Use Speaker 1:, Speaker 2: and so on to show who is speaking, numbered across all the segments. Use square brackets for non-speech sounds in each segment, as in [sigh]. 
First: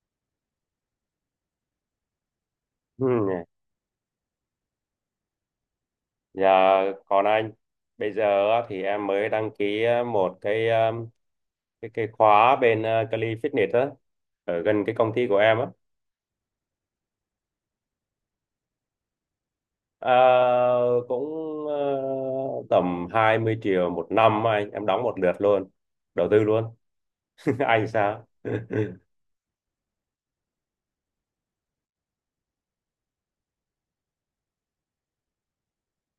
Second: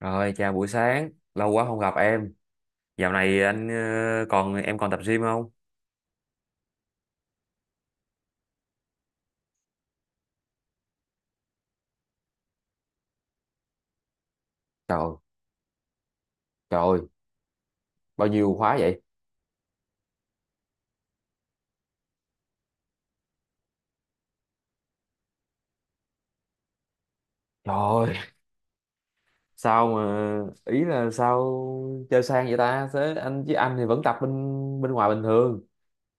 Speaker 1: Rồi, chào buổi sáng. Lâu quá không gặp em.
Speaker 2: Ừ.
Speaker 1: Dạo này anh, còn em còn tập gym không?
Speaker 2: Dạ, còn anh bây giờ á thì em mới đăng ký một cái cái khóa bên Cali Fitness á, ở gần cái công
Speaker 1: Trời,
Speaker 2: ty của em á.
Speaker 1: trời ơi, bao nhiêu khóa vậy?
Speaker 2: Ờ, Cũng ờ, tầm 20 triệu một năm á, anh, em đóng một lượt luôn, đầu tư luôn. [laughs]
Speaker 1: Trời
Speaker 2: Anh
Speaker 1: ơi,
Speaker 2: sao? [laughs]
Speaker 1: sao mà, ý là sao chơi sang vậy ta? Thế anh, chứ anh thì vẫn tập bên bên ngoài bình thường,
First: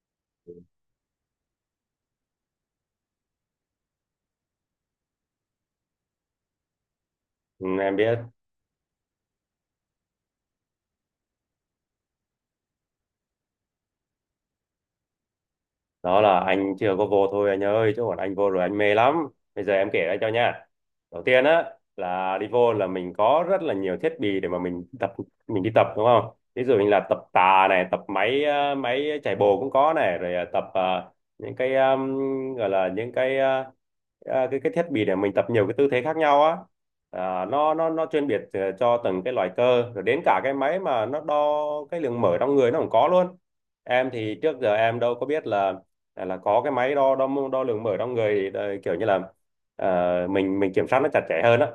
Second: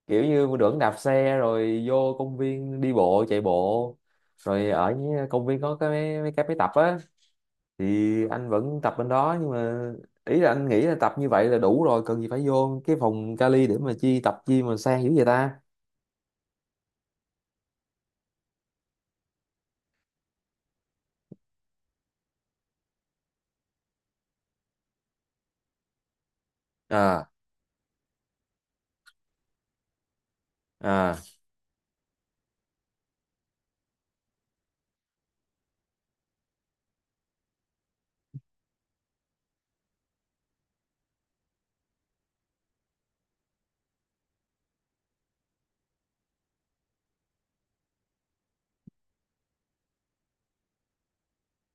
Speaker 1: kiểu như vẫn đạp xe rồi vô công viên đi bộ chạy bộ, rồi ở những công viên có cái mấy mấy cái máy tập á.
Speaker 2: Ừ,
Speaker 1: Thì
Speaker 2: em biết.
Speaker 1: anh vẫn tập bên đó, nhưng mà ý là anh nghĩ là tập như vậy là đủ rồi, cần gì phải vô cái phòng kali để mà chi tập chi mà sang dữ vậy ta.
Speaker 2: Đó là anh chưa có vô thôi anh ơi, chứ còn anh vô rồi anh mê lắm. Bây giờ em kể ra cho nha. Đầu tiên á là đi vô là mình có rất là nhiều thiết bị để mà mình tập, mình đi tập, đúng không? Ví dụ như là tập
Speaker 1: À,
Speaker 2: tạ này, tập máy máy chạy bộ cũng có này, rồi
Speaker 1: à,
Speaker 2: những cái gọi là những cái cái thiết bị để mình tập nhiều cái tư thế khác nhau á. À, nó chuyên biệt cho từng cái loại cơ, rồi đến cả cái máy mà nó đo cái lượng mỡ trong người nó cũng có luôn. Em thì trước giờ em đâu có biết là là có cái máy đo đo đo lượng mỡ trong người, thì kiểu như là ờ, mình kiểm soát nó chặt chẽ hơn á.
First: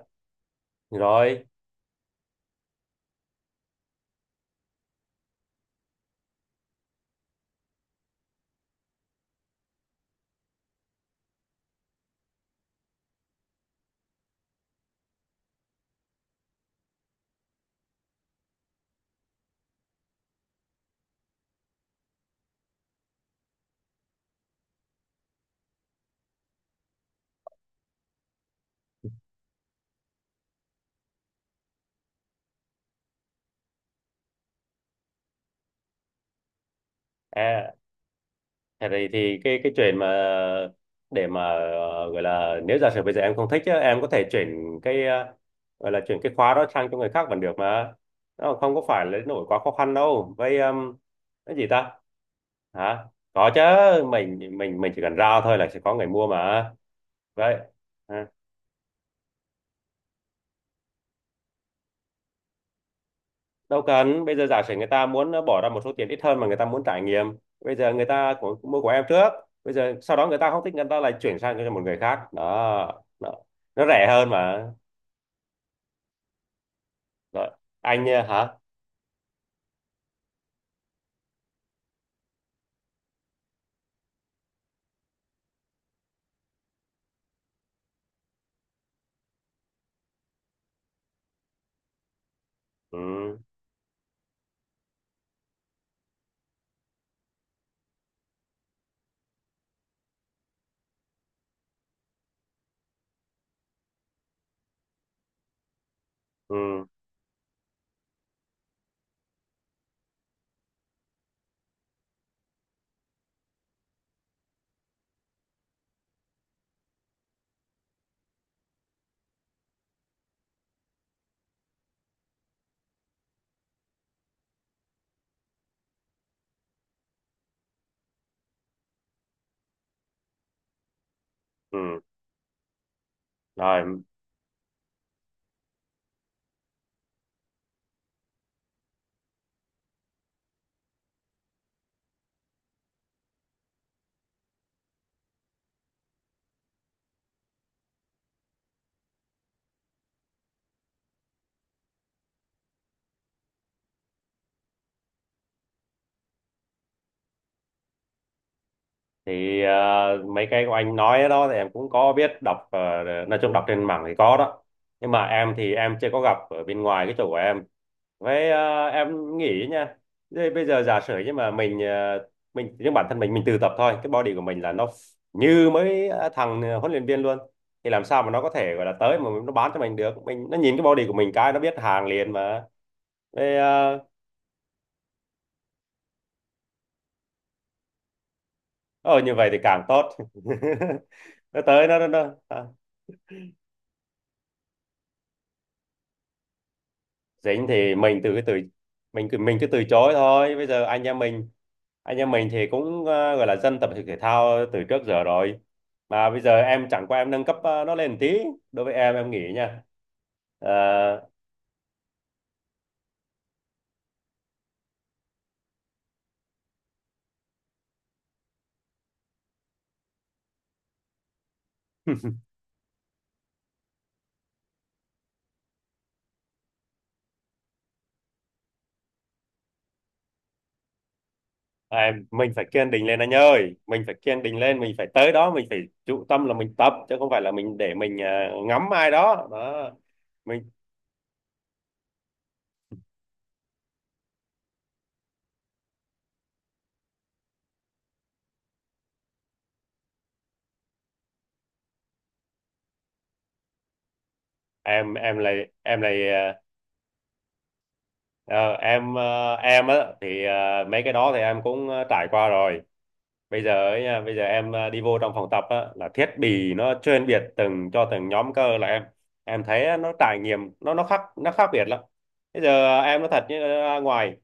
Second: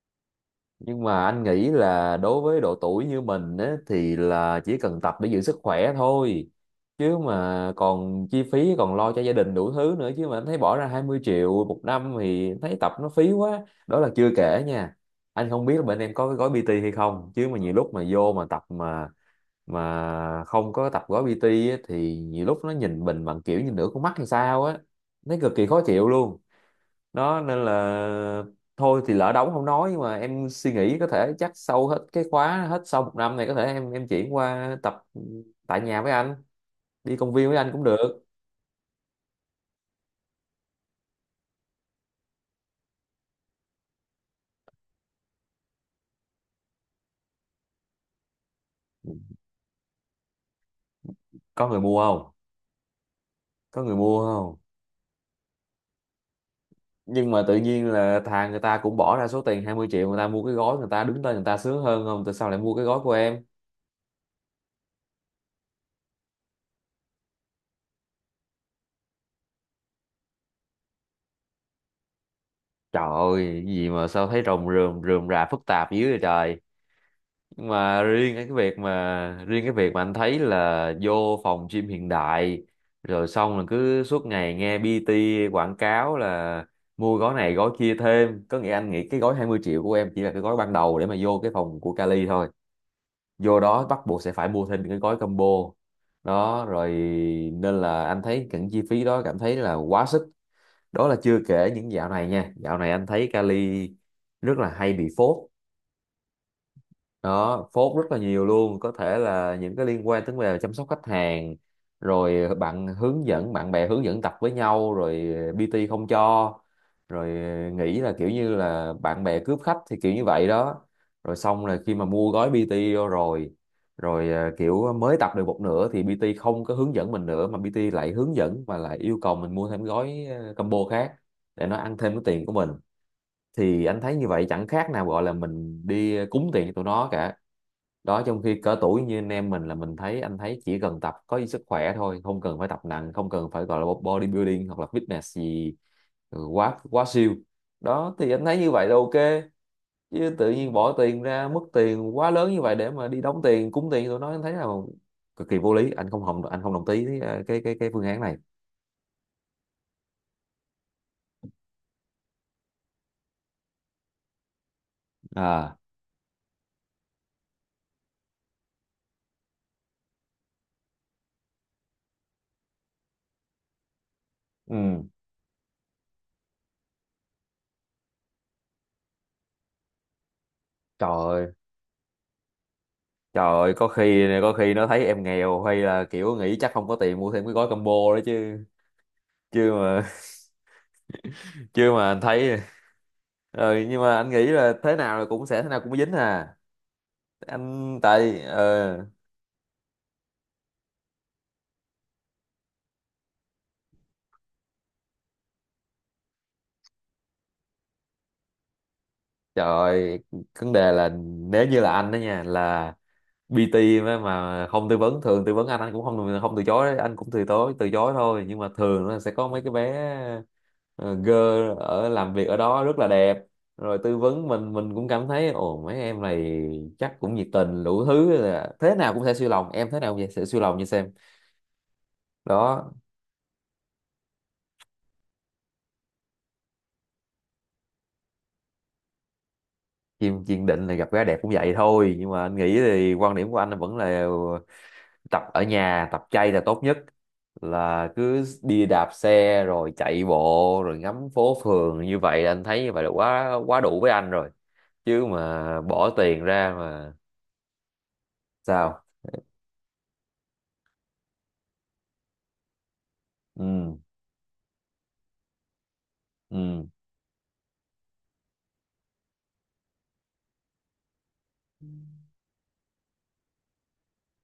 Speaker 1: nhưng mà anh
Speaker 2: Rồi.
Speaker 1: nghĩ là đối với độ tuổi như mình á, thì là chỉ cần tập để giữ sức khỏe thôi, chứ mà còn chi phí còn lo cho gia đình đủ thứ nữa. Chứ mà anh thấy bỏ ra 20 triệu một năm thì thấy tập nó phí quá. Đó là chưa kể nha, anh không biết là bên em có cái gói PT hay không, chứ mà nhiều lúc mà vô mà tập mà không có tập gói PT á, thì nhiều lúc nó nhìn mình bằng kiểu như nửa con mắt hay sao á, thấy cực kỳ khó chịu luôn. Đó nên là thôi thì lỡ đóng không nói, nhưng mà em suy nghĩ có thể chắc sau hết cái khóa, hết sau một năm này có thể em chuyển qua tập tại nhà với anh, đi công viên với anh
Speaker 2: À,
Speaker 1: cũng được.
Speaker 2: thế thì cái chuyện mà để mà gọi là, nếu giả sử bây giờ em không thích á, em có thể chuyển cái gọi là chuyển cái khóa đó sang cho người khác vẫn được mà. Nó không có phải là nổi quá khó khăn đâu. Vậy cái gì
Speaker 1: Có người
Speaker 2: ta?
Speaker 1: mua không?
Speaker 2: Hả? Có chứ.
Speaker 1: Có người mua không?
Speaker 2: Mình chỉ cần ra thôi là sẽ có người mua mà.
Speaker 1: Nhưng mà
Speaker 2: Vậy
Speaker 1: tự nhiên là thà người ta cũng bỏ ra số tiền 20 triệu người ta mua cái gói người ta đứng tên người ta sướng hơn không, tại sao lại mua cái gói của em?
Speaker 2: đâu cần. Bây giờ giả sử người ta muốn bỏ ra một số tiền ít hơn mà người ta muốn trải nghiệm. Bây giờ người ta mua của em trước. Bây giờ sau đó người ta không thích, người ta lại chuyển sang cho một người khác đó.
Speaker 1: Trời
Speaker 2: nó,
Speaker 1: ơi, cái
Speaker 2: nó
Speaker 1: gì
Speaker 2: rẻ
Speaker 1: mà sao
Speaker 2: hơn
Speaker 1: thấy
Speaker 2: mà.
Speaker 1: rồng rườm rườm rà phức tạp dữ vậy trời.
Speaker 2: Rồi.
Speaker 1: Nhưng mà
Speaker 2: Anh
Speaker 1: riêng cái
Speaker 2: hả?
Speaker 1: việc mà riêng cái việc mà anh thấy là vô phòng gym hiện đại, rồi xong là cứ suốt ngày nghe PT quảng cáo là mua gói này gói kia thêm, có nghĩa anh nghĩ cái gói 20 triệu của em chỉ là cái gói ban đầu để mà vô cái phòng của Cali thôi.
Speaker 2: Ừ.
Speaker 1: Vô đó bắt buộc sẽ phải mua thêm cái gói combo đó rồi, nên là anh thấy những chi phí đó cảm thấy là quá sức. Đó là chưa kể những dạo này nha, dạo này anh thấy Cali rất là hay bị phốt,
Speaker 2: Ừ.
Speaker 1: đó phốt rất là nhiều luôn. Có thể là những cái liên quan tới về chăm sóc khách hàng, rồi bạn hướng dẫn bạn bè hướng dẫn tập với nhau rồi PT không cho, rồi nghĩ là kiểu như là bạn bè cướp khách thì kiểu như vậy đó. Rồi xong là khi mà mua gói PT vô rồi, rồi kiểu mới tập được một nửa thì PT không có hướng dẫn mình nữa, mà PT lại hướng dẫn và lại yêu cầu mình mua thêm gói combo khác để nó ăn
Speaker 2: Ừ.
Speaker 1: thêm cái tiền của mình. Thì anh
Speaker 2: Rồi,
Speaker 1: thấy như vậy chẳng khác nào gọi là mình đi cúng tiền cho tụi nó cả. Đó, trong khi cỡ tuổi như anh em mình là mình thấy anh thấy chỉ cần tập có sức khỏe thôi, không cần phải tập nặng, không cần phải gọi là bodybuilding hoặc là fitness gì, quá quá siêu. Đó thì anh thấy như vậy là ok, chứ tự nhiên bỏ tiền ra mất tiền quá lớn như vậy để mà đi đóng tiền cúng tiền tụi nó anh thấy là cực kỳ vô lý. Anh không hồng, anh không đồng ý với, cái cái phương án này.
Speaker 2: thì mấy cái của anh nói đó thì em cũng có biết, đọc nói chung đọc trên mạng thì có đó. Nhưng mà em thì
Speaker 1: À,
Speaker 2: em chưa có gặp ở bên ngoài cái chỗ của em. Vậy em nghĩ nha. Thế bây giờ giả sử, nhưng mà mình bản thân mình tự tập thôi, cái body của mình là nó
Speaker 1: ừ.
Speaker 2: như mấy thằng huấn luyện viên luôn. Thì làm sao mà nó có thể gọi là tới mà nó bán cho mình được. Mình, nó nhìn cái body của mình
Speaker 1: Trời ơi,
Speaker 2: cái nó biết hàng liền mà.
Speaker 1: trời
Speaker 2: Vậy.
Speaker 1: ơi, có
Speaker 2: Ờ
Speaker 1: khi có khi nó thấy em nghèo hay là kiểu nghĩ chắc không có tiền mua thêm cái gói combo đó chứ.
Speaker 2: ờ, Như vậy thì
Speaker 1: Chưa
Speaker 2: càng
Speaker 1: mà.
Speaker 2: tốt. [laughs] Nó
Speaker 1: [laughs]
Speaker 2: tới
Speaker 1: Chưa
Speaker 2: nó nó,
Speaker 1: mà anh
Speaker 2: nó.
Speaker 1: thấy
Speaker 2: ờ.
Speaker 1: rồi, nhưng mà anh nghĩ là thế nào là cũng sẽ thế nào cũng dính à.
Speaker 2: Dính thì
Speaker 1: Anh
Speaker 2: mình từ cái
Speaker 1: tại,
Speaker 2: từ mình cứ từ chối thôi. Bây giờ anh em mình thì cũng gọi là dân tập thể dục thể thao từ trước giờ rồi. Mà bây giờ em chẳng qua em nâng cấp nó lên một tí. Đối với em nghĩ nha.
Speaker 1: trời, vấn đề là
Speaker 2: Ờ,
Speaker 1: nếu như là anh đó nha, là PT mà không tư vấn, thường tư vấn anh cũng không không từ chối đấy, anh cũng từ chối thôi, nhưng mà thường nó sẽ có mấy cái bé, ờ, girl ở làm
Speaker 2: [laughs]
Speaker 1: việc ở đó rất là đẹp, rồi tư vấn mình, cũng cảm thấy ồ mấy em này chắc cũng nhiệt tình đủ thứ, là thế nào cũng sẽ siêu lòng em, thế nào cũng sẽ siêu lòng như xem.
Speaker 2: em, mình phải kiên
Speaker 1: Đó.
Speaker 2: định lên anh ơi, mình phải kiên định lên, mình phải tới đó mình phải chú tâm là mình tập chứ không phải là mình để mình ngắm ai đó đó.
Speaker 1: Chim kiên
Speaker 2: Mình.
Speaker 1: định là gặp gái đẹp cũng vậy thôi, nhưng mà anh nghĩ thì quan điểm của anh vẫn là tập ở nhà tập chay là tốt nhất, là cứ đi đạp xe rồi chạy bộ rồi ngắm phố phường, như vậy là anh thấy như vậy là quá quá đủ với anh rồi.
Speaker 2: em
Speaker 1: Chứ
Speaker 2: em là
Speaker 1: mà
Speaker 2: em
Speaker 1: bỏ
Speaker 2: là
Speaker 1: tiền ra mà.
Speaker 2: Ờ,
Speaker 1: Sao?
Speaker 2: em ờ, em á thì mấy cái đó thì em cũng trải qua rồi. Bây giờ
Speaker 1: Ừ,
Speaker 2: ấy nha, bây giờ em đi vô trong phòng tập á là thiết bị
Speaker 1: ừ,
Speaker 2: nó chuyên biệt từng cho từng nhóm cơ là em thấy á, nó trải nghiệm nó nó khác biệt lắm. Bây giờ em nói thật, như ra ngoài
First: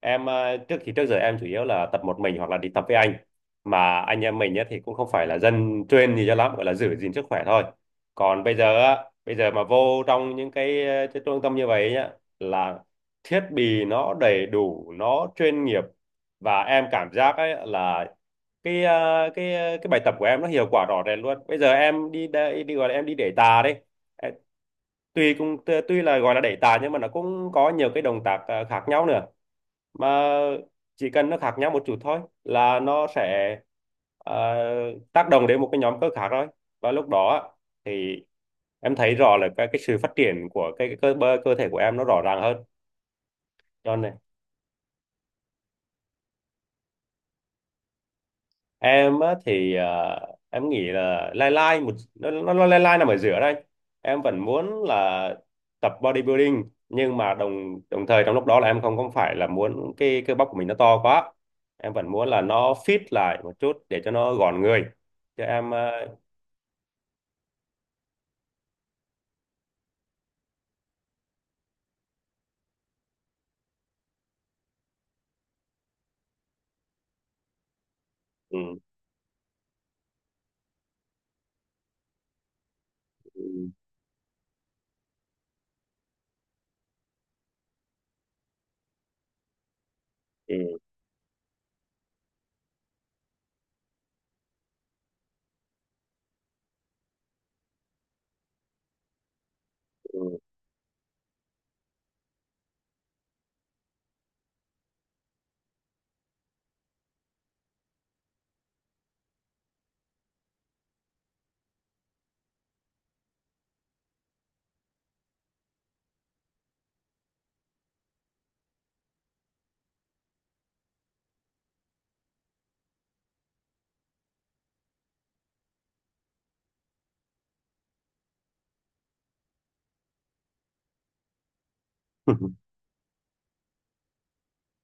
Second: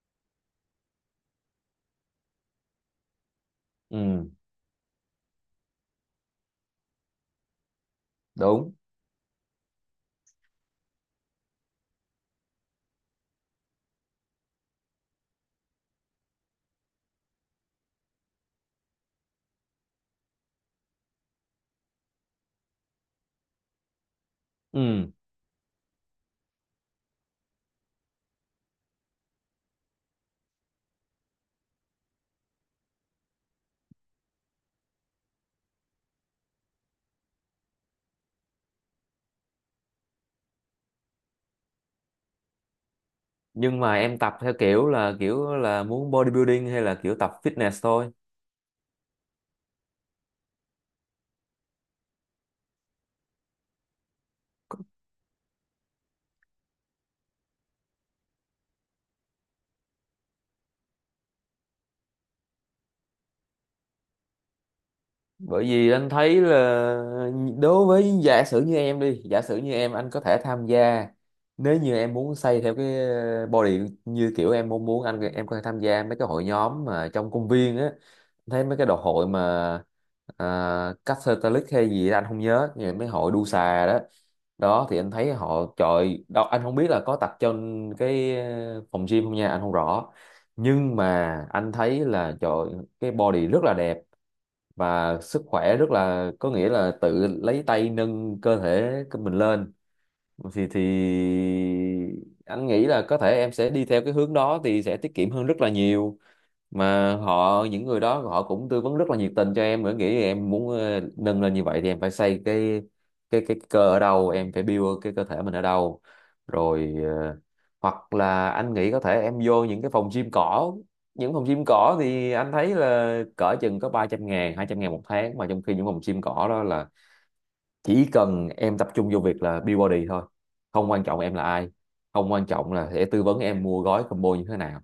Speaker 2: em trước giờ em chủ yếu là tập một mình hoặc là đi tập với anh. Mà anh
Speaker 1: ừ,
Speaker 2: em mình á thì cũng không phải là dân chuyên gì cho lắm, gọi là giữ gìn sức khỏe thôi. Còn bây
Speaker 1: đúng,
Speaker 2: giờ á, bây giờ mà vô trong những cái, cái trung tâm như vậy nhá, là thiết bị nó đầy đủ, nó chuyên nghiệp, và em cảm giác ấy là cái cái bài tập của em nó hiệu quả rõ rệt luôn. Bây giờ em đi đây đi, gọi là em đi đẩy tạ đấy. Em-
Speaker 1: ừ.
Speaker 2: tuy cũng tuy là gọi là đẩy tạ nhưng mà nó cũng có nhiều cái động tác khác nhau nữa. Mà chỉ cần nó khác nhau một chút thôi là nó sẽ ờ, tác động đến một cái nhóm cơ khác thôi. Và lúc đó á thì em thấy rõ là cái sự phát triển của cơ thể của em nó rõ ràng hơn.
Speaker 1: Nhưng mà
Speaker 2: Cho nên
Speaker 1: em tập theo kiểu là muốn bodybuilding hay là kiểu tập fitness thôi?
Speaker 2: em á thì em nghĩ là lai lai nó lai lai nằm ở giữa đây. Em vẫn muốn là tập bodybuilding nhưng mà đồng đồng thời trong lúc đó là em không không phải là muốn cái cơ bắp của mình nó to quá. Em vẫn muốn là nó fit lại một chút để cho nó gọn người, cho
Speaker 1: Bởi
Speaker 2: em
Speaker 1: vì anh thấy là đối với, giả sử như em đi, giả sử như em anh có thể tham gia, nếu như em muốn xây theo cái, body như kiểu em mong muốn, anh em có thể tham gia mấy cái hội nhóm mà trong công viên á. Anh
Speaker 2: ừ.
Speaker 1: thấy mấy cái đồ hội mà, Catholic hay gì đó, anh không nhớ, nhưng mấy hội đu
Speaker 2: Ừ.
Speaker 1: xà đó. Đó thì anh thấy họ, trời đâu anh không biết là có tập trong cái, phòng gym không nha, anh không rõ.
Speaker 2: Ừ.
Speaker 1: Nhưng mà anh thấy là trời, cái body rất là đẹp và sức khỏe rất là, có nghĩa là tự lấy tay nâng cơ thể của mình lên. Thì anh nghĩ là có thể em sẽ đi theo cái hướng đó thì sẽ tiết kiệm hơn rất là nhiều, mà họ những người đó họ cũng tư vấn rất là nhiệt tình cho em. Em nghĩ em muốn nâng lên như vậy thì em phải xây cái cơ ở đâu, em phải build cái cơ thể mình ở đâu. Rồi, hoặc là anh nghĩ có thể em vô những cái phòng gym cỏ. Những phòng gym cỏ thì anh thấy là cỡ chừng có 300.000, 200.000 một tháng. Mà trong khi những phòng gym cỏ đó là chỉ cần em tập trung vô việc là build body thôi, không quan trọng em là ai, không quan
Speaker 2: [laughs]
Speaker 1: trọng là sẽ tư vấn em mua gói combo như thế nào.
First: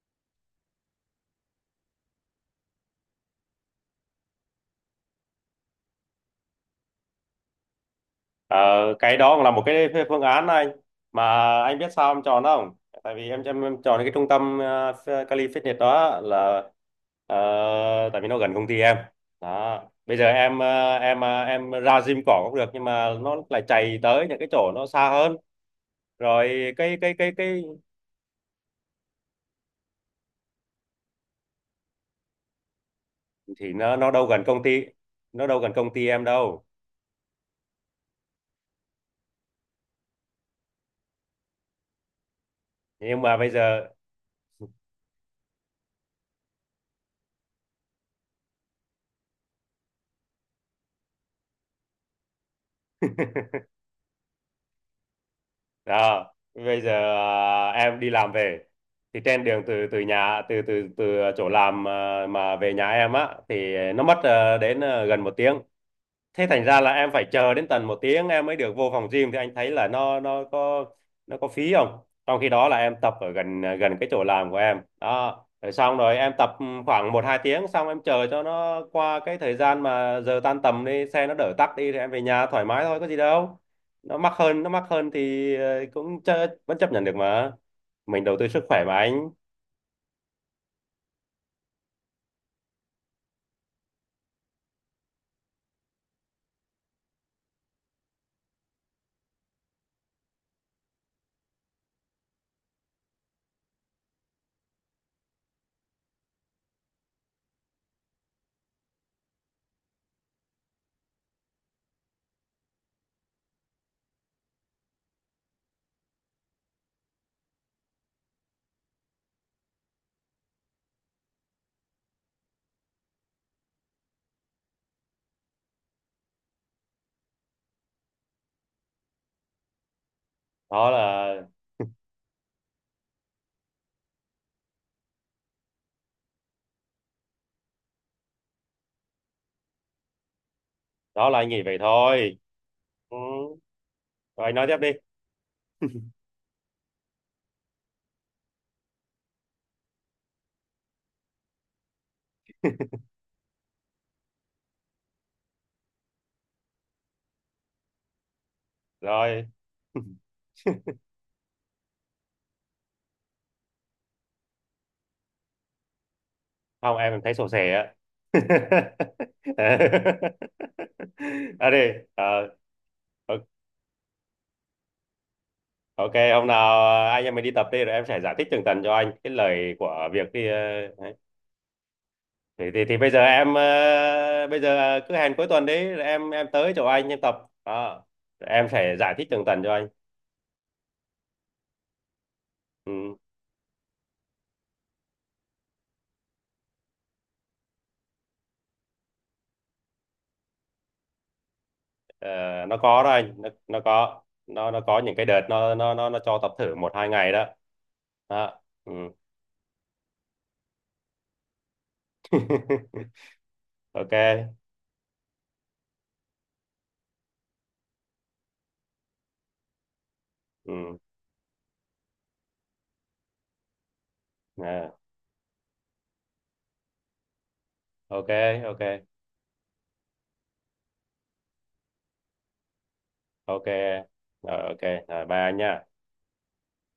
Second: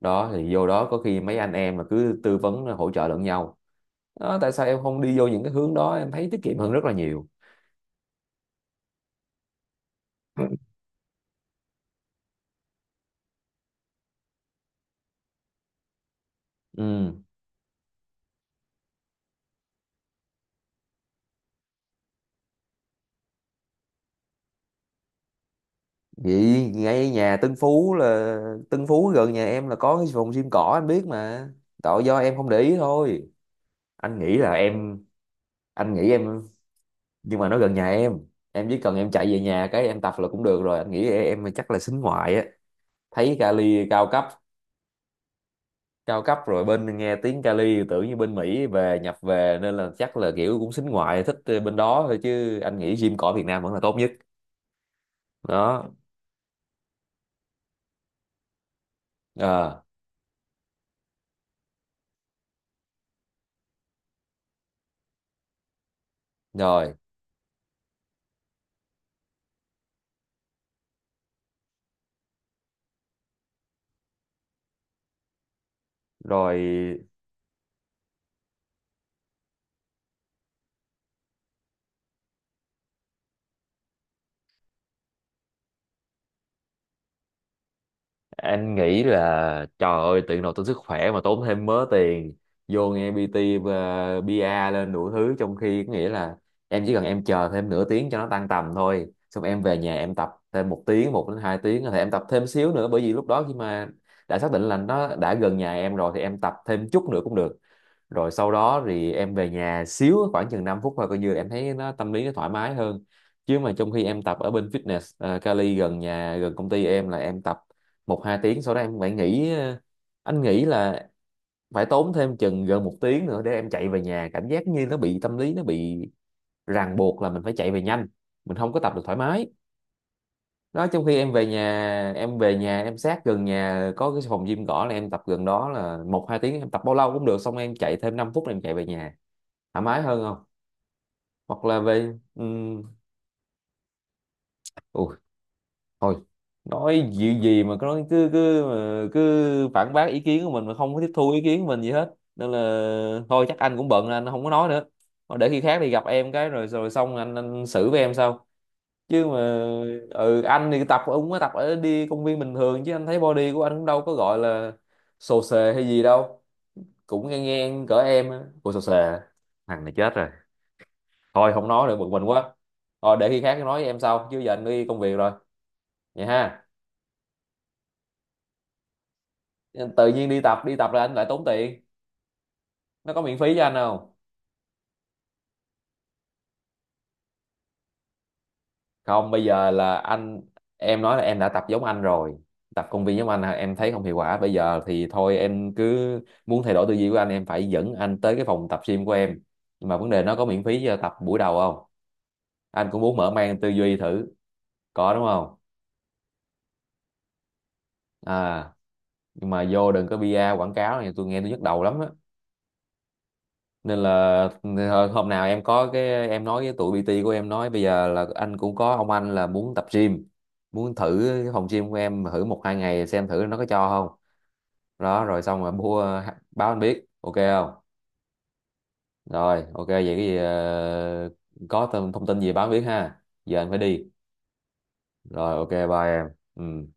Speaker 1: Đó thì vô đó có khi mấy anh em là cứ tư vấn, hỗ trợ lẫn nhau. Đó, tại sao em không đi vô những cái hướng đó, em thấy tiết kiệm hơn rất là nhiều.
Speaker 2: Ờ, cái đó cũng là một cái phương án anh. Mà anh biết sao em chọn không? Tại vì em chọn cái trung tâm Cali Fitness đó là
Speaker 1: Ừ.
Speaker 2: tại vì nó gần công ty em. Đó. Bây giờ em ra gym cỏ cũng được nhưng mà nó lại chạy tới những cái chỗ nó xa hơn.
Speaker 1: Vậy
Speaker 2: Rồi.
Speaker 1: ngay nhà Tân
Speaker 2: Cái
Speaker 1: Phú là Tân Phú gần nhà em là có cái phòng gym cỏ anh biết mà, tội do em không để ý thôi.
Speaker 2: thì Nó
Speaker 1: Anh
Speaker 2: đâu
Speaker 1: nghĩ
Speaker 2: gần
Speaker 1: là
Speaker 2: công ty,
Speaker 1: em,
Speaker 2: nó đâu gần công
Speaker 1: anh
Speaker 2: ty
Speaker 1: nghĩ
Speaker 2: em
Speaker 1: em,
Speaker 2: đâu.
Speaker 1: nhưng mà nó gần nhà em chỉ cần em chạy về nhà cái em tập là cũng được rồi. Anh nghĩ em chắc là xính ngoại á,
Speaker 2: Nhưng mà
Speaker 1: thấy
Speaker 2: bây
Speaker 1: kali
Speaker 2: giờ.
Speaker 1: cao cấp, cao cấp rồi bên nghe tiếng Cali tưởng như bên Mỹ về nhập về nên là chắc là kiểu cũng xính ngoại, thích bên đó thôi, chứ anh nghĩ gym cỏ Việt Nam vẫn là tốt nhất. Đó.
Speaker 2: Đó. Bây giờ à, em đi làm về thì trên đường
Speaker 1: Ờ,
Speaker 2: từ từ nhà từ từ từ chỗ làm à, mà về nhà em á thì nó mất à, đến à, gần một tiếng. Thế thành ra là
Speaker 1: rồi,
Speaker 2: em phải chờ đến tận một tiếng em mới được vô phòng gym, thì anh thấy là nó nó có phí không. Trong khi đó là em tập ở gần gần cái chỗ làm của em đó, rồi xong rồi em tập
Speaker 1: rồi
Speaker 2: khoảng một hai tiếng, xong em chờ cho nó qua cái thời gian mà giờ tan tầm đi xe nó đỡ tắc đi thì em về nhà thoải mái thôi, có gì đâu. Nó mắc hơn, nó mắc hơn thì cũng chớ, vẫn chấp nhận được mà. Mình đầu tư sức
Speaker 1: anh
Speaker 2: khỏe mà
Speaker 1: nghĩ
Speaker 2: anh.
Speaker 1: là trời ơi tiện đầu tốn sức khỏe mà tốn thêm mớ tiền vô nghe PT và PR lên đủ thứ, trong khi có nghĩa là em chỉ cần em chờ thêm nửa tiếng cho nó tăng tầm thôi, xong em về nhà em tập thêm một tiếng, một đến hai tiếng thì em tập thêm xíu nữa. Bởi vì lúc đó khi mà đã xác định là nó đã gần nhà em rồi thì em tập thêm chút nữa cũng được. Rồi sau đó thì em về nhà xíu, khoảng chừng 5 phút thôi, coi như là em thấy nó tâm lý nó thoải mái hơn. Chứ mà trong khi em tập ở bên fitness, Cali gần nhà gần công ty em là em tập một hai tiếng, sau đó em phải nghỉ, anh nghĩ là phải tốn thêm chừng gần một tiếng nữa để em chạy về nhà, cảm giác như nó bị tâm lý nó bị ràng buộc là mình phải chạy về nhanh, mình không có tập được thoải mái. Đó.
Speaker 2: đó
Speaker 1: Trong khi em
Speaker 2: là
Speaker 1: về nhà, em về nhà em sát gần nhà có cái phòng gym cỏ là em tập gần đó là một hai tiếng, em tập bao lâu cũng được xong em chạy thêm 5 phút là em chạy về nhà, thoải mái hơn không?
Speaker 2: đó là anh nghĩ
Speaker 1: Hoặc
Speaker 2: vậy
Speaker 1: là về,
Speaker 2: thôi. Ừ. Rồi, anh nói tiếp đi.
Speaker 1: ui thôi. Nói gì gì mà cứ nói, cứ cứ mà cứ phản bác ý kiến của mình mà không có tiếp thu ý kiến của mình gì hết, nên là thôi chắc anh cũng bận nên anh không có nói nữa. Thôi để khi khác thì gặp em cái rồi rồi xong anh xử với em sau chứ mà.
Speaker 2: Rồi. [laughs]
Speaker 1: Ừ, anh thì tập ông có tập ở đi công viên bình thường, chứ anh thấy body của anh cũng đâu có gọi là xồ xề hay gì đâu,
Speaker 2: Không, em
Speaker 1: cũng
Speaker 2: thấy
Speaker 1: ngang
Speaker 2: sổ sẻ
Speaker 1: ngang
Speaker 2: á.
Speaker 1: cỡ em á. Ủa, xồ
Speaker 2: [laughs]
Speaker 1: xề? Thằng này chết rồi. Thôi không
Speaker 2: À
Speaker 1: nói
Speaker 2: đi
Speaker 1: nữa, bực mình
Speaker 2: ờ,
Speaker 1: quá. Thôi để khi
Speaker 2: o-
Speaker 1: khác nói với em sau, chứ giờ anh đi công việc rồi.
Speaker 2: ok,
Speaker 1: Vậy
Speaker 2: hôm nào
Speaker 1: ha?
Speaker 2: anh em mình đi tập đi rồi em sẽ giải thích tường tận cho anh cái lời
Speaker 1: Tự
Speaker 2: của
Speaker 1: nhiên
Speaker 2: việc đi
Speaker 1: đi tập là anh
Speaker 2: đấy.
Speaker 1: lại tốn tiền.
Speaker 2: Thì bây
Speaker 1: Nó
Speaker 2: giờ
Speaker 1: có miễn phí cho anh không?
Speaker 2: bây giờ cứ hẹn cuối tuần đấy, rồi em tới chỗ anh em tập. Đó. Rồi em sẽ giải thích
Speaker 1: Không,
Speaker 2: tường
Speaker 1: bây
Speaker 2: tận
Speaker 1: giờ
Speaker 2: cho anh.
Speaker 1: là anh, em nói là em đã tập giống anh rồi, tập công
Speaker 2: Ừ.
Speaker 1: viên giống anh là em thấy không hiệu quả, bây giờ thì thôi em cứ muốn thay đổi tư duy của anh em phải dẫn anh tới cái phòng tập gym của em. Nhưng mà vấn đề nó có miễn phí cho tập buổi đầu không?
Speaker 2: ờ, nó
Speaker 1: Anh cũng
Speaker 2: có đó
Speaker 1: muốn mở
Speaker 2: anh, nó,
Speaker 1: mang tư
Speaker 2: nó
Speaker 1: duy
Speaker 2: có
Speaker 1: thử,
Speaker 2: nó nó có
Speaker 1: có
Speaker 2: những cái
Speaker 1: đúng
Speaker 2: đợt
Speaker 1: không?
Speaker 2: nó cho tập thử một hai ngày đó. Đó.
Speaker 1: À,
Speaker 2: Ừ.
Speaker 1: nhưng mà vô đừng có bia quảng cáo này, tôi nghe tôi nhức đầu lắm á.
Speaker 2: [laughs]
Speaker 1: Nên
Speaker 2: Ok.
Speaker 1: là thôi, hôm nào em có cái em nói với tụi PT của em nói bây giờ là anh cũng có ông anh là muốn tập gym, muốn
Speaker 2: Ừ.
Speaker 1: thử cái phòng gym của em thử một hai ngày xem thử nó có cho không.
Speaker 2: À.
Speaker 1: Đó rồi xong rồi bu báo anh biết, ok không?
Speaker 2: Ok. Ok.
Speaker 1: Rồi ok vậy cái gì, có thông thông tin gì báo anh biết ha, giờ
Speaker 2: Ok.
Speaker 1: anh phải đi.
Speaker 2: Rồi. Ok. Rồi, ba
Speaker 1: Rồi ok,
Speaker 2: nha.
Speaker 1: bye em. Ừ.